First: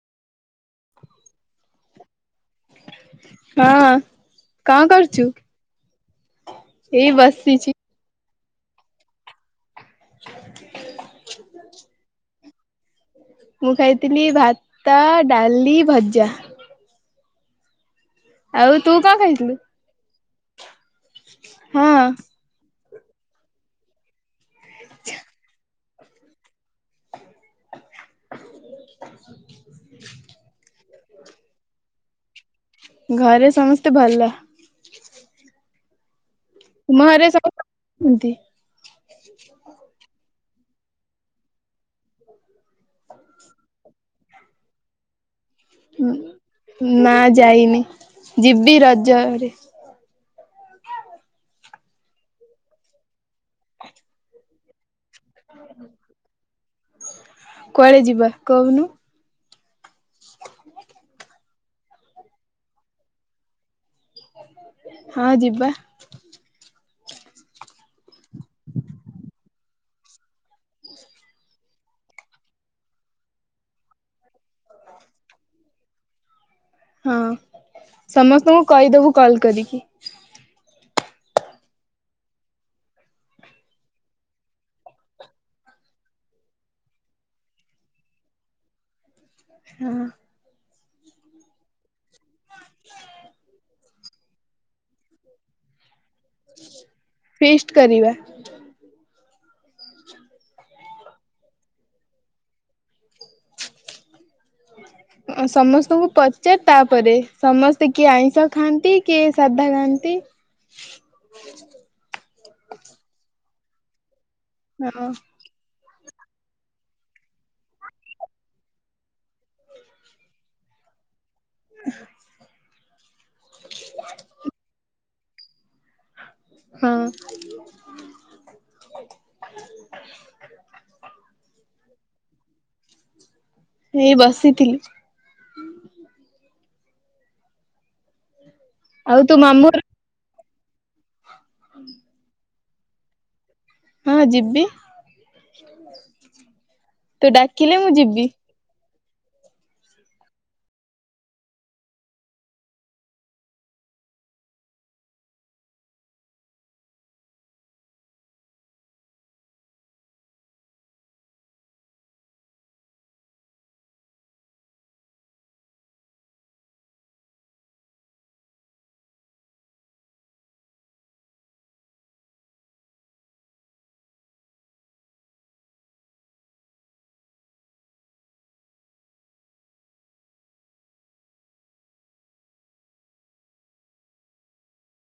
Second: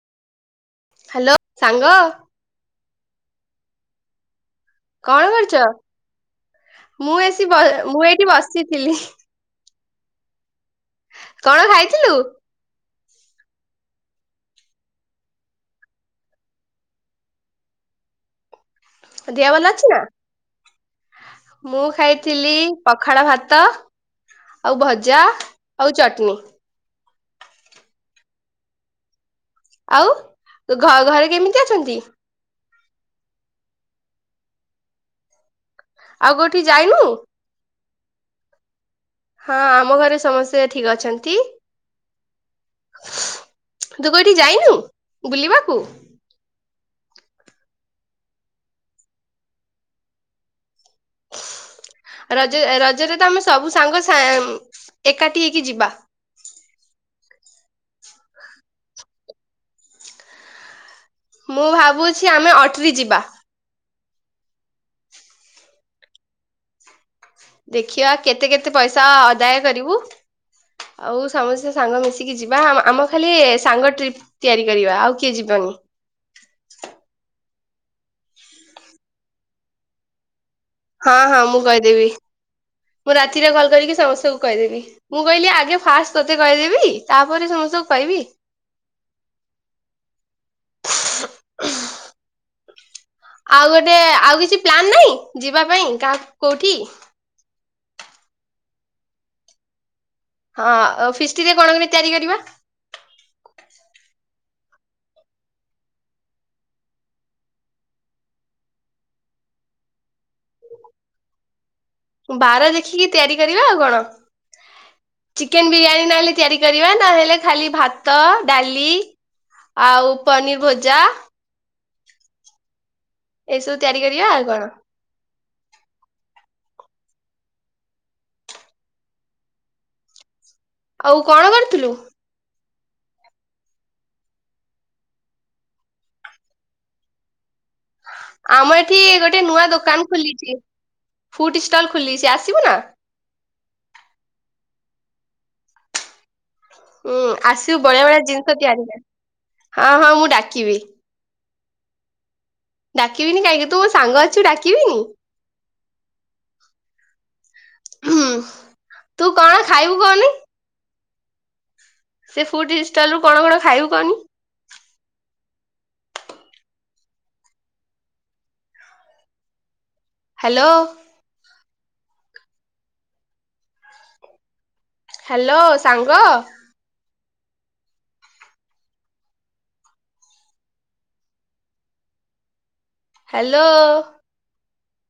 Hello ସାଙ୍ଗ। ହଁ। କଣ କରୁଛ? ଏଇ ମୁଁ ଏଠିଁ ବ ବସିଛି ମୁଁ ଏଇଠି ବସିଥିଲି। କଣ ଖାଇଥିଲୁ? ମୁଁ ଖାଇଥିଲି ଭାତ ଡାଲି ଭଜା। ଆଉ ତୁ କଣ ଖାଇଥିଲୁ? ଅଛିନା। ମୁଁ ହଁ ଖାଇଥିଲି ପଖାଳ ଭାତ। ଆଉ ଭଜା ଆଉ ଚଟଣି। ଆଉ ଘର ଘରେ କେମିତି ଅଛନ୍ତି? ଘରେ ସମସ୍ତେ ଭଲ। ଆଉ କୋଉଠିଁ କି ଯାଇ ଘରେ ସମସ୍ତେ ଭଲ ଅଛନ୍ତି? ହଁ ଆମ ଘରେ ସମସ୍ତେ ଠିଁକ ଅଛନ୍ତି। ତୁ କଉଠି ଯାଇନୁ ବୁଲିବାକୁ ନାଁ ଯାଇନି ଯିବି ରଜ ରେ ରଜ ରଜରେ ତ ଆମେ ସବୁ ସାଙ୍ଗ ସା ଏକାଠିଁ ହେଇକି ଯିବା। କୁଆଡେ ଯିବା କହୁନୁ? ମୁଁ ଭାବୁଛି ଆମେ ଅଟ୍ରେ ଯିବା। ହଁ ଯିବା। ଦେଖିବା କେତେ କେତେ ପଇସା ଆଦାୟ କରିବୁ? ଆଉ ସମସ୍ତେ ସାଙ୍ଗ ମିଶିକି ଯିବା। ଆମ ଆମର ଖାଲି ସାଙ୍ଗ ଟ୍ରିପ୍ ତିଆରି କରିବା ଆଉ କିଏ ଯିବାନି‌। ହଁ ସମସ୍ତଙ୍କୁ କହିଦେବୁ କଲ୍ କରିକି? ହଁ ହଁ ମୁଁ କହିଦେବି। ମୁଁ ରାତିରେ କଲ୍ କରିକି ସମସ୍ତଙ୍କୁ କହିଦେବି। ମୁଁ କହିଲି ଆଗେ ଫାଷ୍ଟ ତୋତେ କହିଦେବି ତାପରେ ସମସ୍ତଙ୍କୁ କହିବି। ଏ ହଁ। ଆଉ ଗୋଟେ ଆଉ କିଛି ପ୍ଲାନ ନାଇଁ ଯିବା ପାଇଁ କାହାକୁ କୋଉଠିଁ? ଫିଷ୍ଟି କରିବା। ହଁ ଆଉଁ ଫିଷ୍ଟି ରେ କଣ କେମିତି ତିଆରି କରିବା? ଅଁ ସମସ୍ତଙ୍କୁ ପଚାର ତାପରେ ସମସ୍ତେ କିଏ ଆଇଁଷ ଖାଆନ୍ତି କିଏ ସାଧା ଖାଆନ୍ତି। ବାର ଦେଖିକି ତିଆରି କରିବା ଆଉ କଣ? ହ୍ୟାଲୋ। ଚିକେନ ବିରିୟାନୀ ନହେଲେ ତିଆରି କରିବା ନହେଲେ ଖାଲିଭାତ ଡାଲି ଆଉ ପନିର୍ ଭଜା। ଏସବୁ ତିଆରି କରିବା। ଆଉ କଣ? ହଁ। ଆଉ କଣ କରୁଥୁଲୁ? ଏଇ ବସିଥିଲି। ଆମ ଏଠି ଆଉ ତୋ ଗୋଟେ ନୂଆ ମାମୁଁ ଘର ଦୋକାନ ଖୋଲିଛି ଫୁଡ୍ ଷ୍ଟଲ ଖୋଲିଛି ଆସିବୁ ନାଁ? ହଁ ଯିବି। ଉ ତୁ ଆସିବୁ ଡାକିଲେ ମୁଁ ବଢ଼ିଆ ବଢ଼ିଆ ଯିବି। ଜିନିଷ ତିଆରି ହୁଏ ହଁ ହଁ ମୁଁ ଡାକିବି। ଡାକିବିନି କାହିଁକି ତୁ ସାଙ୍ଗ ଅଛୁ ଡାକିବିନି। ହୁଁ ତୁ କଣ ଖାଇବୁ କହନି? ସେ ଫୁଡ୍ ଇଷ୍ଟଲ ରୁ କଣ କଣ ଖାଇବୁ କହନି? ହାଲୋ। ହାଲୋ ସାଙ୍ଗ। ହାଲୋ।